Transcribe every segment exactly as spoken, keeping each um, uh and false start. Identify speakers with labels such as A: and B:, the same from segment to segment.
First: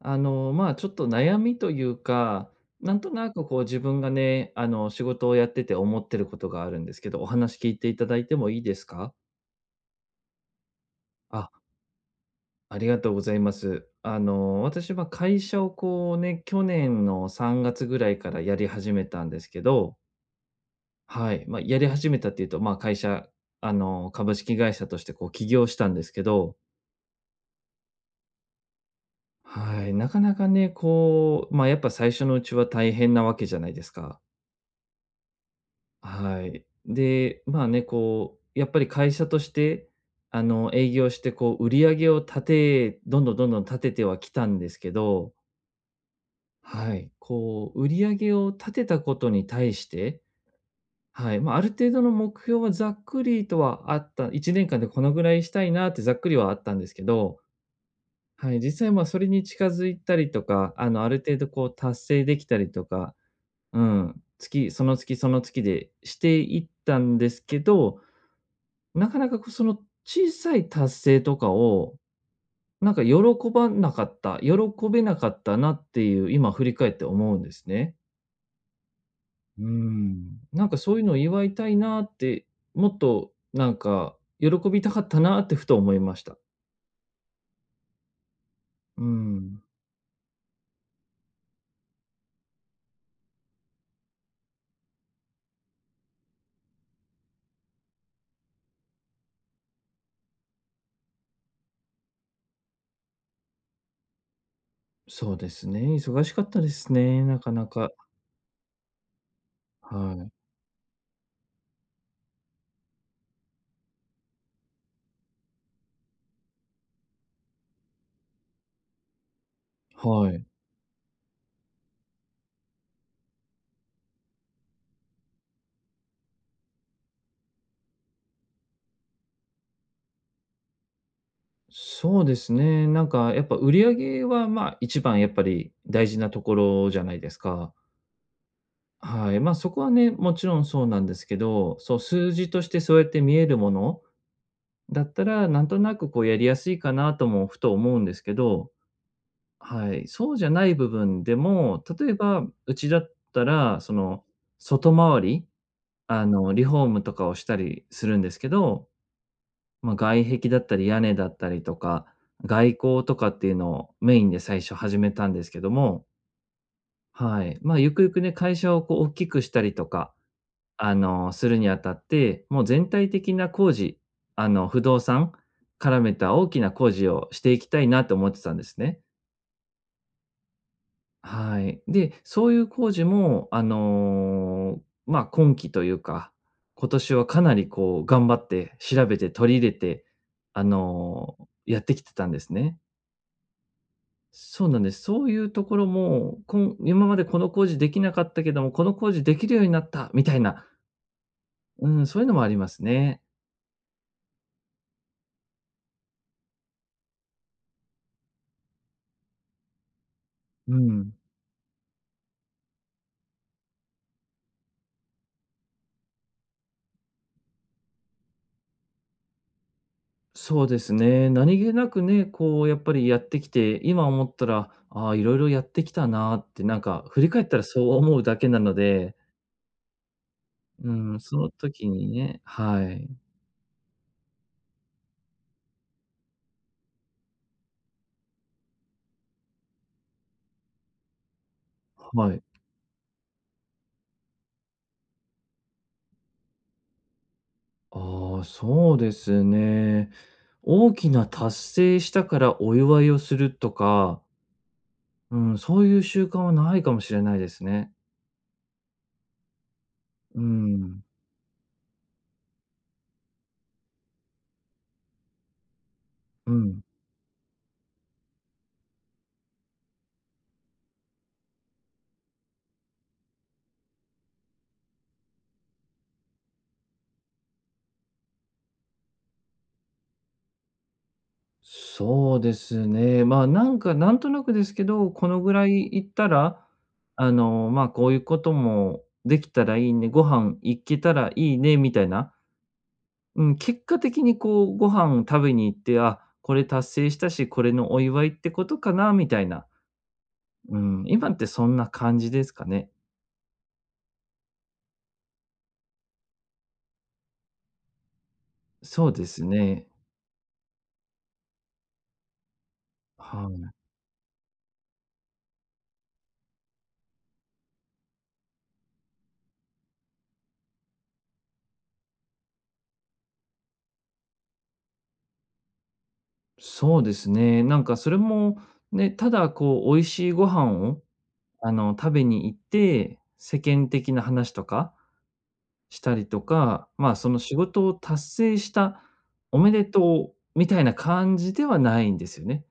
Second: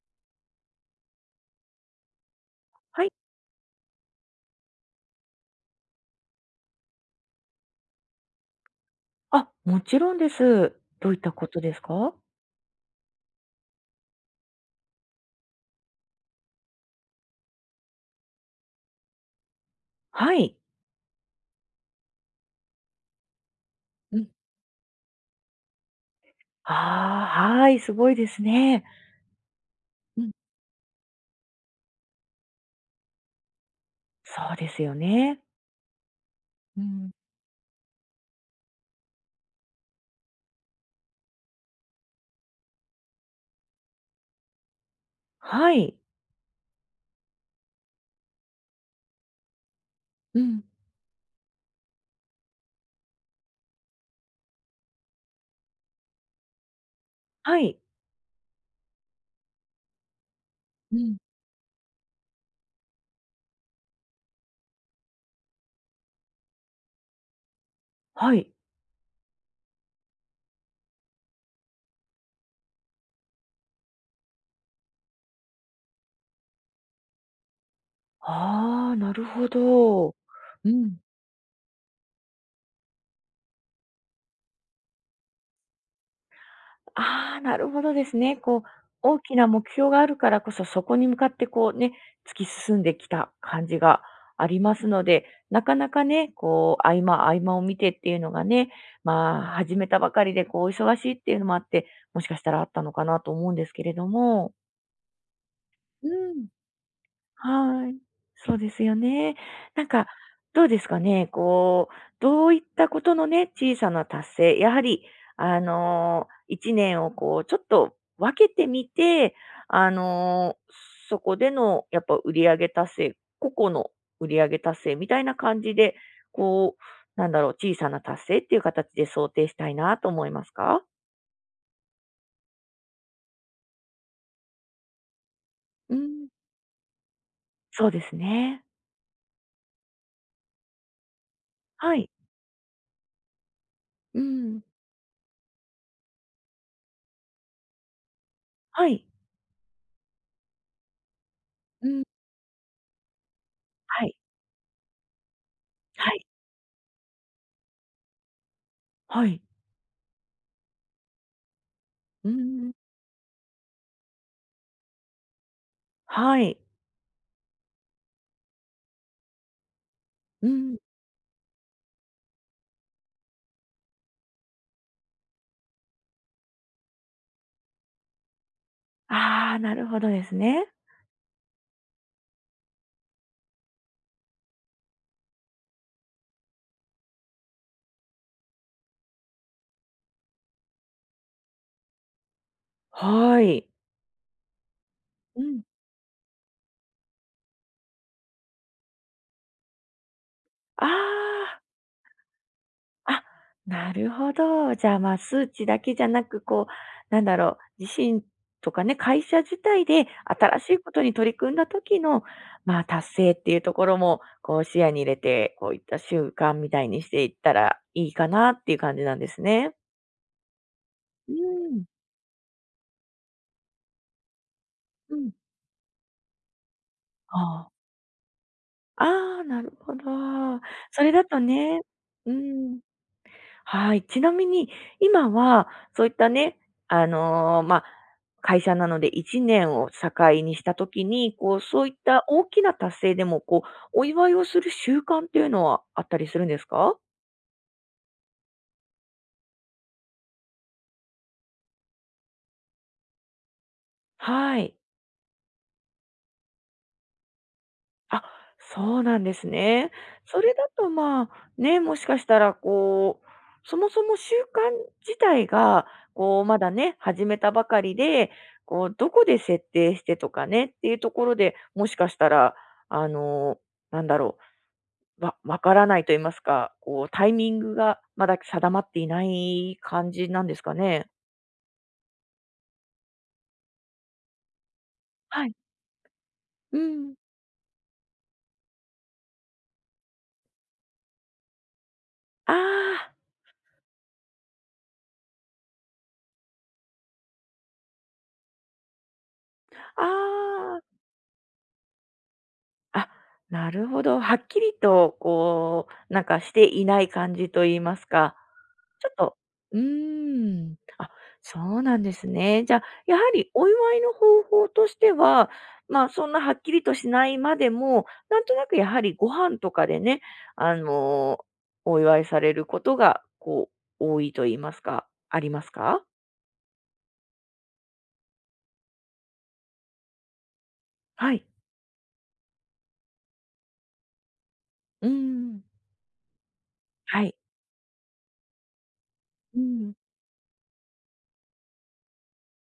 A: あの、まあ、ちょっと悩みというか、なん
B: はい。
A: となくこう自分がね、あの、仕事をやってて思ってることがあるんですけど、お話聞いていただいてもいいですか？
B: あ、もちろんです。どういったこ
A: あ、
B: とですか？
A: ありがとうございます。あの、私は会社をこうね、去年のさんがつぐらいからやり始めたんですけど、
B: はい。
A: はい、まあ、やり始めたっていうと、まあ、会社、あの、
B: うん。
A: 株式会社としてこう起業したんですけど、
B: ああ、はい、すごいですね。
A: はい、なか
B: うん。
A: なかね、こう、まあ、やっぱ最初のうちは大変なわけじゃないですか。
B: そうですよね。
A: はい。
B: うん。
A: で、まあね、こう、やっぱり会社として、あの、営業して、こう、売り上げを立て、どんどんどんどん立ててはきたんですけど、
B: はい。
A: はい。こう、売り上げを立てたことに対して、
B: うん。
A: はい。まあ、ある程度の目標はざっくりとはあった、いちねんかんでこのぐらいしたいなってざっくりはあったんですけど、
B: はい。
A: はい。実際、まあ、それに近づいたりとか、あ
B: う
A: の、あ
B: ん。
A: る程度、こう、達成できたりとか、うん。月、その月、その月でしていったんですけど、
B: はい。
A: なかなか、こう、その小さい達成とかを、なんか喜ばなかった、喜べなかったなっていう、今振り返って思うんですね。
B: ああ、なるほ
A: うー
B: ど。う
A: ん。なんかそ
B: ん。
A: ういうのを祝いたいなって、もっとなんか喜びたかったなってふと思いました。
B: ああ、なるほどですね。こう、
A: う
B: 大きな
A: ん。
B: 目標があるからこそ、そこに向かってこうね、突き進んできた感じがありますので、なかなかね、こう、合間合間を見てっていうのがね、まあ、始めたばかりで、こう、忙しいっていうのもあって、もしかしたらあったのかなと思うんですけれども。
A: そうですね、
B: う
A: 忙しか
B: ん。
A: ったですね、なかな
B: は
A: か。
B: い。そうですよね。なんか、
A: はい。
B: どうですかね、こう、どういったことのね、小さな達成、やはり、あのー、いちねんをこう、ちょっと分けてみて、あ
A: はい。
B: のー、そこでのやっぱ売り上げ達成、個々の売り上げ達成みたいな感じで、こう、なんだろう、小さな達成っていう形で想定したいなと思いますか？
A: そうですね、なんかやっぱ売り上げは、まあ、一番やっぱり
B: う
A: 大事
B: ん、
A: なところじゃないですか。
B: そうですね。
A: はい、ま、そこはね、もちろんそうなんですけど、
B: は
A: そう、
B: い。
A: 数字としてそうやって見えるもの
B: うん。
A: だったら、なんとなくこうやりやすいかなともふと思うんですけど、
B: はい。
A: はい、そうじゃない部分でも、
B: うん。
A: 例えば、うちだったら、そ
B: はい。
A: の、外回り、
B: はい。
A: あの、リフォームとかをしたりするんですけど、
B: はい。
A: まあ、外壁だったり屋根だったりとか、
B: うん。
A: 外構とかっていうのをメインで最初始めたんですけども、
B: はい。
A: はい、まあ、ゆくゆくね、会社をこう大きくしたりとか
B: うん。
A: あの、するにあたって、もう全体的な工事、あの、不動産絡めた大きな工事をしていきたいなと思ってたんですね。
B: ああ、なるほどですね。
A: はい。で、そういう工事も、あの、ま、あ今期というか、今年はかなりこう頑張って調べて取り入れて、あの、やってきてたんですね。
B: はい。
A: そうなんです。そうい
B: う
A: う
B: ん。
A: ところも、こん今までこの工事できなかったけども、この工事できるようになったみたいな、
B: あ
A: うん、そういうのもあります
B: あ、
A: ね。
B: あ、なるほど。じゃあ、まあ、数値だけじゃなく、こう、なんだろう、自身とかね、会社自体で新し
A: う
B: いこと
A: ん。
B: に取り組んだ時の、まあ、達成っていうところも、こう、視野に入れて、こういった習慣みたいにしていったらいいかなっていう感じなんですね。
A: そうですね。
B: う
A: 何気
B: ん。
A: なくね、こうやっぱりやってきて、今思ったら、ああ、
B: う
A: い
B: ん。
A: ろいろやってきたなって、なんか振り
B: あ
A: 返ったら
B: あ、
A: そう思うだけなので、
B: ああ、なるほど。
A: う
B: それ
A: ん、
B: だ
A: そ
B: と
A: の
B: ね、
A: 時に
B: う
A: ね、
B: ん。
A: はい、
B: はい。ちなみに、今は、そういったね、あの、まあ、会社なのでいちねんを境にした時に、こう、そういった
A: はい。
B: 大きな達成でも、こう、お祝いをする習慣っていうのはあったりするんですか？
A: ああ、そうですね。大きな達成したからお祝いをするとか、
B: はい。
A: うん、そういう習慣はないかもしれないですね。
B: あ、そうなんですね。そ
A: う
B: れだと、
A: ん、
B: まあ、ね、もしかしたら、こう、そもそも習慣自体が、こう、
A: う
B: まだ
A: ん。
B: ね、始めたばかりで、こう、どこで設定してとかねっていうところで、もしかしたら、あの、なんだろう、わわからないと言いますか、こう、タイミングがまだ定まっていない感じなんですかね？
A: そうですね。まあ、なんか、なんとなくですけど、この
B: は
A: ぐ
B: い。
A: らい行ったら、
B: うん。
A: あの、まあ、こういうこともできたらいいね、ご飯行けたらいいね、みたいな。
B: あ
A: うん、結果的にこう、ご飯食べに行って、あ、これ達成したし、これのお祝いってことかな、みたいな。
B: あ、あ
A: う
B: あ。
A: ん、今ってそんな感じですかね。
B: あ、なるほど。はっきりとこう、なんかしていない感じと言いますか、
A: そ
B: ちょ
A: う
B: っ
A: で
B: と
A: す
B: うー
A: ね。
B: ん、あ、そうなんですね。じゃ、あやは
A: は
B: りお
A: い。
B: 祝いの方法としては、ま、あそんなはっきりとしないまでも、なんとなくやはりご飯とかでね、あの、お祝いされることが、こう、多いと言いますか、ありますか？
A: そうですね。なんかそれも、ね、ただこう、美味しいご飯を
B: はい。
A: あの、食べに行って、世間的な話とか
B: うーん。
A: したりとか、まあ、
B: は
A: そ
B: い。
A: の仕事を達成した、お
B: う
A: めで
B: ん。
A: とうみたいな感じではないんですよね。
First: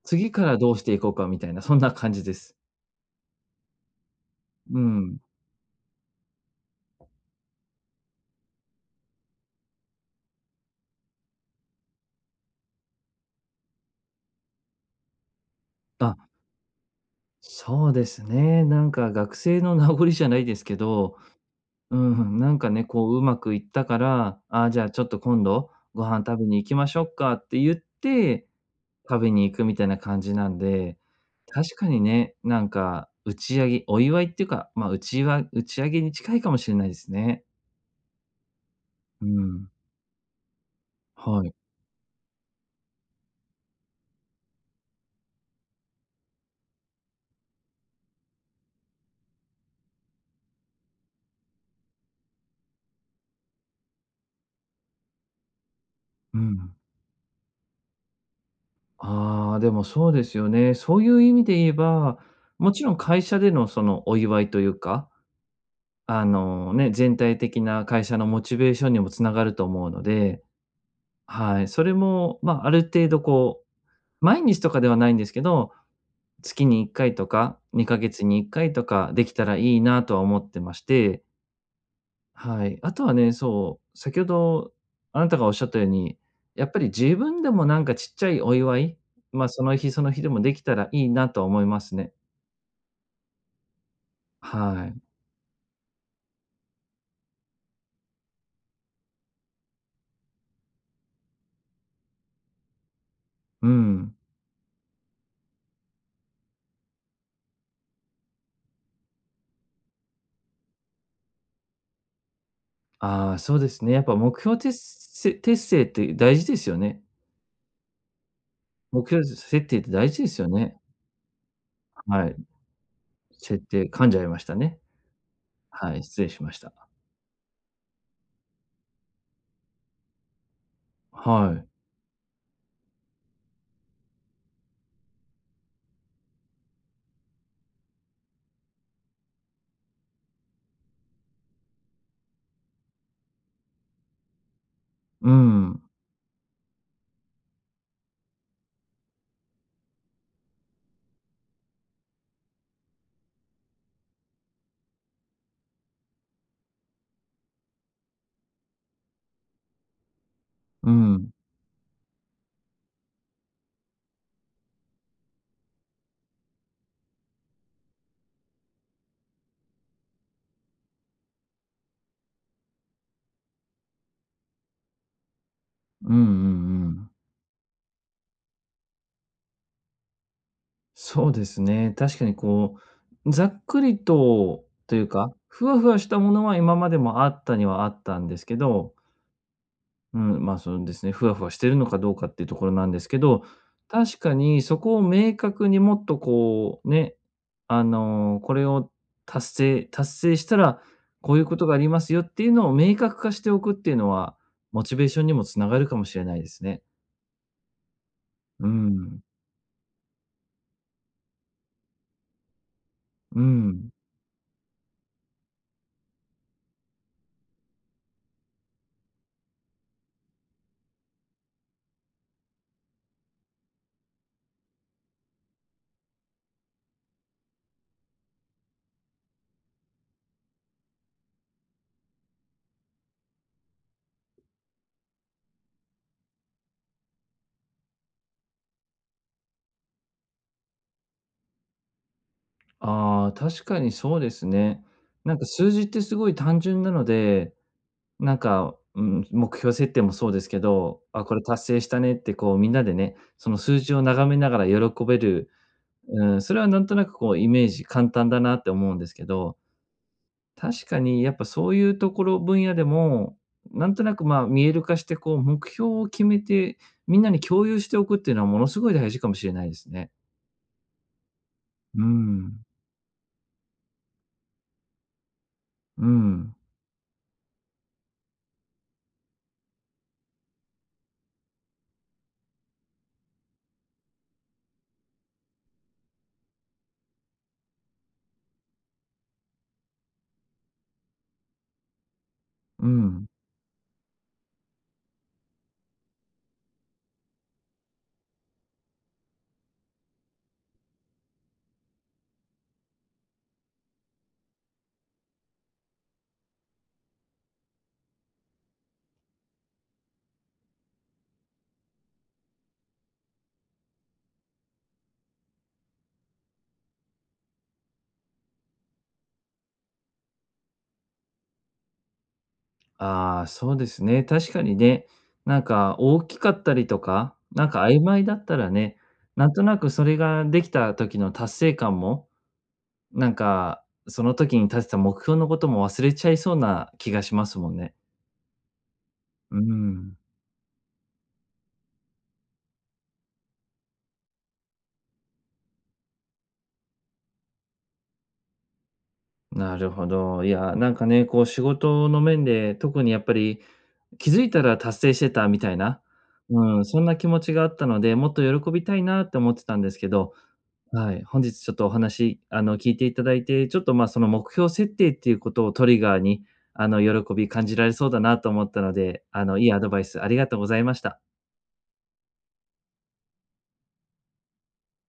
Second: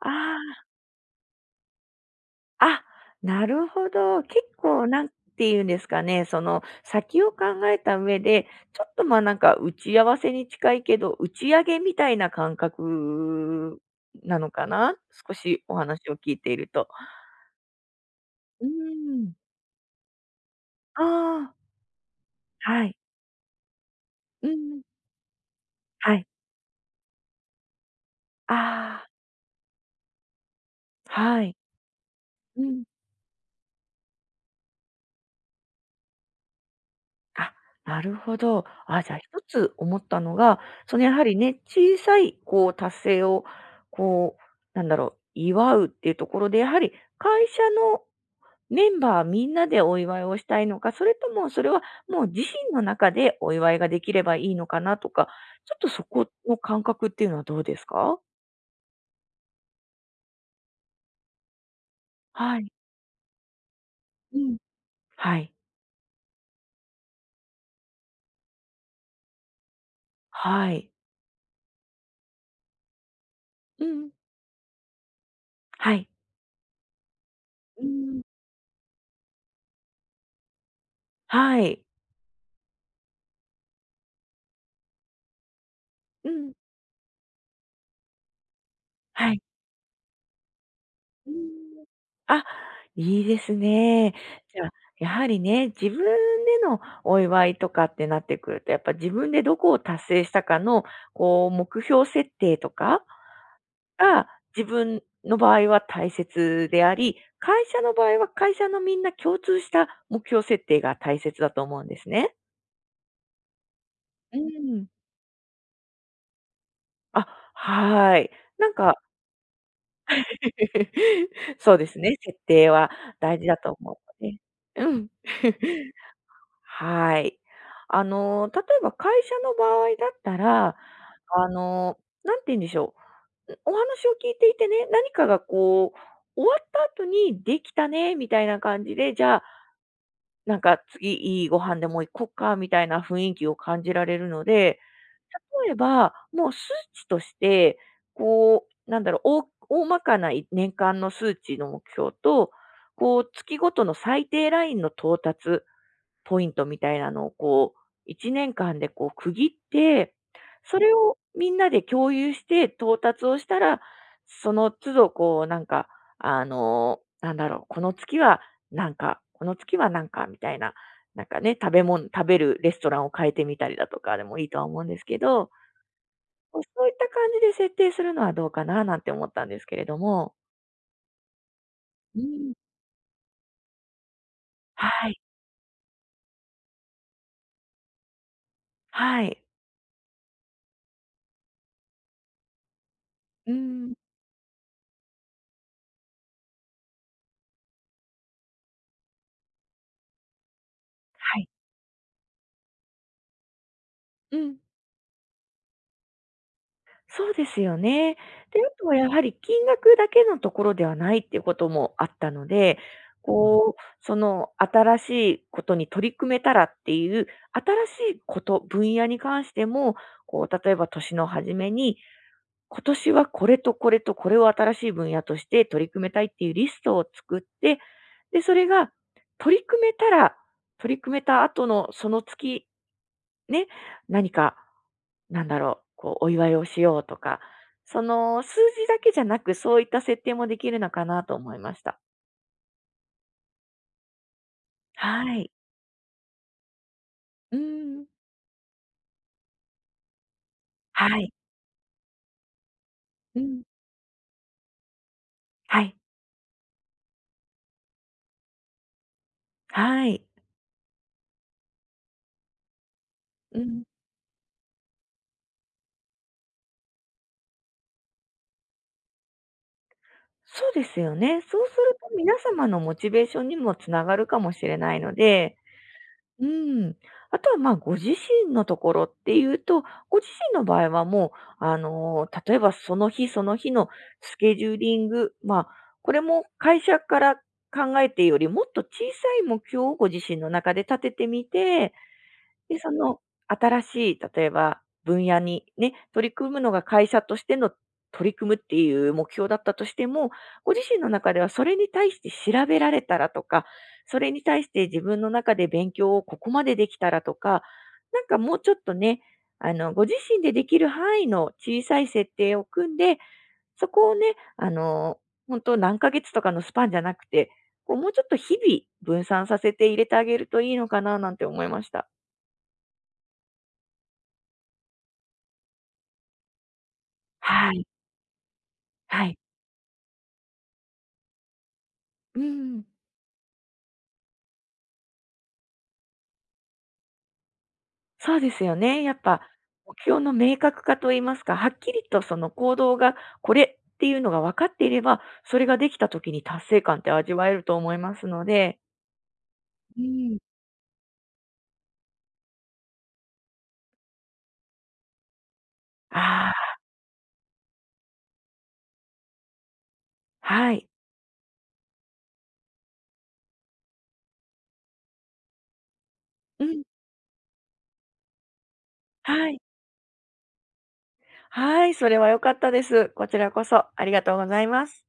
B: あ
A: 次か
B: あ。
A: らどうしていこうかみたいな、そんな感じです。
B: あ、なるほど。結
A: う
B: 構なん
A: ん。
B: ていうんですかね、その先を考えた上で、ちょっとまあなんか打ち合わせに近いけど、打ち上げみたいな感覚なのかな？少しお話を
A: あ、
B: 聞いていると。
A: そうです
B: う
A: ね。
B: ー
A: なんか
B: ん。
A: 学生の名残じゃないですけ
B: あ
A: ど、
B: あ、
A: うん、なんか
B: は
A: ね、
B: い。
A: こううまくいったから、
B: うん
A: あ
B: う
A: じゃあ
B: ん。
A: ちょっと今度ご
B: は
A: 飯
B: い。
A: 食べに行きましょうかって言って
B: ああ、
A: 食べに行くみたいな感じなんで、
B: はい。
A: 確かにね、
B: う
A: なん
B: ん。
A: か打ち上げお祝いっていうか、まあ、うちわ打ち上げに近いかもしれないですね。
B: あ、なるほど。あ、じゃあ一
A: うん。
B: つ思ったのが、そのやはり
A: はい。
B: ね、小さいこう達成をこう、なんだろう、祝うっていうところで、やはり会社のメンバーみんなでお祝いをしたいのか、それともそれはもう自身の中でお祝いができればいいのかなとか、ちょっとそこ
A: う
B: の
A: ん。
B: 感覚っていうのはどうですか？
A: ああ、でもそうですよね。そういう意味で言えば、
B: はい。
A: もちろん会社でのそのお
B: う
A: 祝い
B: ん。
A: というか、
B: はい。
A: あの、ね、全体的な会社のモチベーションにもつながると思うので、
B: はい。
A: はい、それも、まあ、ある程度こ
B: うん。
A: う、毎日とかではないんですけど、
B: はい。
A: 月にいっかいとか、
B: う
A: 2ヶ
B: ん。
A: 月にいっかいとかできたらいいなとは思ってまして、
B: はい。
A: はい。あとはね、そう、先ほどあなたがおっしゃったように、
B: うん。
A: やっぱり自分でもなんかちっちゃいお祝い、
B: はい。
A: ま、その日その日でもできたらいいな
B: うー
A: とは思いま
B: ん。
A: すね。
B: あ、いいですね。じゃあ、
A: はい。
B: やはりね、自分でのお祝いとかってなってくると、やっぱ自分でどこを達成したかの、こう、目標設定とか
A: うん。
B: が、自分の場合は大切であり、会社の場合は会社のみんな共通した目標設定が大切だと思うんですね。
A: ああ、そうですね。やっぱ
B: う
A: 目
B: ー
A: 標てっ
B: ん。
A: せ達成って大事ですよね。
B: あ、はい。なんか
A: 目標設定って大事ですよね。
B: そうですね、
A: はい。
B: 設定は大事だ
A: 設
B: と
A: 定、
B: 思
A: 噛んじゃ
B: う
A: い
B: ので、
A: ましたね。
B: うん。
A: はい、失礼しました。
B: はい。あの、例えば会社の場合だったら、あ
A: はい。
B: の、なんて言うんでしょう。お話を聞いていてね、何かがこう、終わった後にできたね、みたいな感じで、じゃあ、なんか次いいご飯でも行こっか、みたいな雰囲気を感じられるので、
A: う
B: 例え
A: ん、
B: ば、もう数値として、こう、なんだろう、大大まかな年間の数値の目標と、こう、月ごとの最低ラインの到達ポイントみたいなのをこう、いちねんかんでこう区切って、そ
A: う
B: れを
A: ん。
B: みんなで共有して到達をしたら、その都度こうなんか、あの、なんだろう、この月はなんか、この月はなんかみたいな、なんかね、食べ物、食べるレストランを変えてみたりだとかでもいいとは思うんですけど、
A: うんうんう
B: そういった
A: ん。
B: 感じで設定するのはどうかななんて思ったんですけれども。
A: そうですね。
B: う
A: 確かに
B: ん。
A: こう、ざっくりととい
B: は
A: う
B: い。
A: か、ふわふわしたものは今までもあったにはあったんですけど、
B: はい。
A: うん、まあそうですね、ふわふわしてるのかどうかっていうところなんですけど、
B: うん。
A: 確かにそこを明確にもっとこうね、あの、これを達成達成したら、こ
B: は
A: ういう
B: い。
A: ことがありますよっていうのを明確化しておくっていうの
B: う
A: は、
B: ん。
A: モチベーションにもつながるかもしれないですね。
B: そうですよね。で、
A: う
B: あとはやは
A: ん、
B: り金額だけのところではないっていうこともあったので、
A: う
B: こう、
A: ん。
B: その新しいことに取り組めたらっていう、新しいこと、分野に関しても、こう、例えば年の初めに、今年はこれとこれとこれを新しい分野として取り組めたいっていうリストを作って、で、それが取り組めたら、取り組めた後のその月ね、何か、なんだろう、こう、お祝いをしようとか、その数字だけじゃなく、そういった設定もできるのかなと思いました。
A: ああ、確かにそうですね。な
B: は
A: んか
B: い。
A: 数字ってすごい単純なので、
B: うん。
A: なんか、うん、目標設定もそうですけど、
B: は
A: あ、
B: い。
A: これ達成したねってこうみんなでね、
B: う
A: その
B: ん。
A: 数字を眺めながら喜べる、
B: はい。
A: うん、それはなんとなくこうイメージ簡単だなって思うんですけど、
B: はい。
A: 確かにやっぱそういうところ分野でも、
B: うん。
A: なんとなくまあ見える化してこう目標を決めて、みんなに共有しておくっていうのはものすごい大事かもしれないですね。
B: そうですよね。そうする
A: う
B: と皆
A: ん、
B: 様のモチベーションにもつながるかもしれないので、
A: う
B: う
A: ん、
B: ん。あとは、まあ、ご自身のところっていうと、ご自身の場合はもう、あの、例えばその日その日のスケジューリング、まあ、これも会社から考えてよりもっと小さい目標をご自身の中で立ててみて、で、
A: う
B: その
A: ん。
B: 新しい例えば分野にね、取り組むのが会社としての取り組むっていう目標だったとしても、ご自身の中ではそれに対して調べられたらとか、それに対して自分の中で勉強をここまでできたらとか、なんかもうちょっとね、あの、ご自身でできる範囲の小さい設定を組んで、そこをね、あの、本当何ヶ月とかのスパンじゃなくて、こうもうちょっと日々分散させて入れてあげるといいのかななんて思いました。
A: ああ、そうですね。確かにね、なんか大きかったりとか、な
B: は
A: んか
B: い。
A: 曖昧だったらね、
B: はい。
A: なんとなくそれができた時の達成感も、
B: うん。
A: なんかその時に立てた目標のことも忘れちゃいそうな気がしますもんね。
B: そうですよね。やっぱ
A: う
B: 目
A: ん、
B: 標の明確化と言いますか、はっきりとその行動がこれっていうのが分かっていれば、それができた時に達成感って味わえると思いますので。
A: なる
B: う
A: ほ
B: ん。
A: ど。いや、なんかね、こう仕事の面で、特にやっぱり気づいたら達成してたみたいな、
B: ああ、
A: うん、そんな気持ちがあったので、もっと喜びたいなって思ってたんですけど、
B: はい。
A: はい、本日ちょっとお話、あの、聞いていただいて、ちょっと、まあ、その目標設定っていうことをトリガーに、
B: うん。
A: あの、喜び感じられそうだなと思ったので、あ
B: はい。
A: の、いいアドバイスありがとうございました。
B: はい、それは良かったです。こちらこそありがとうございます。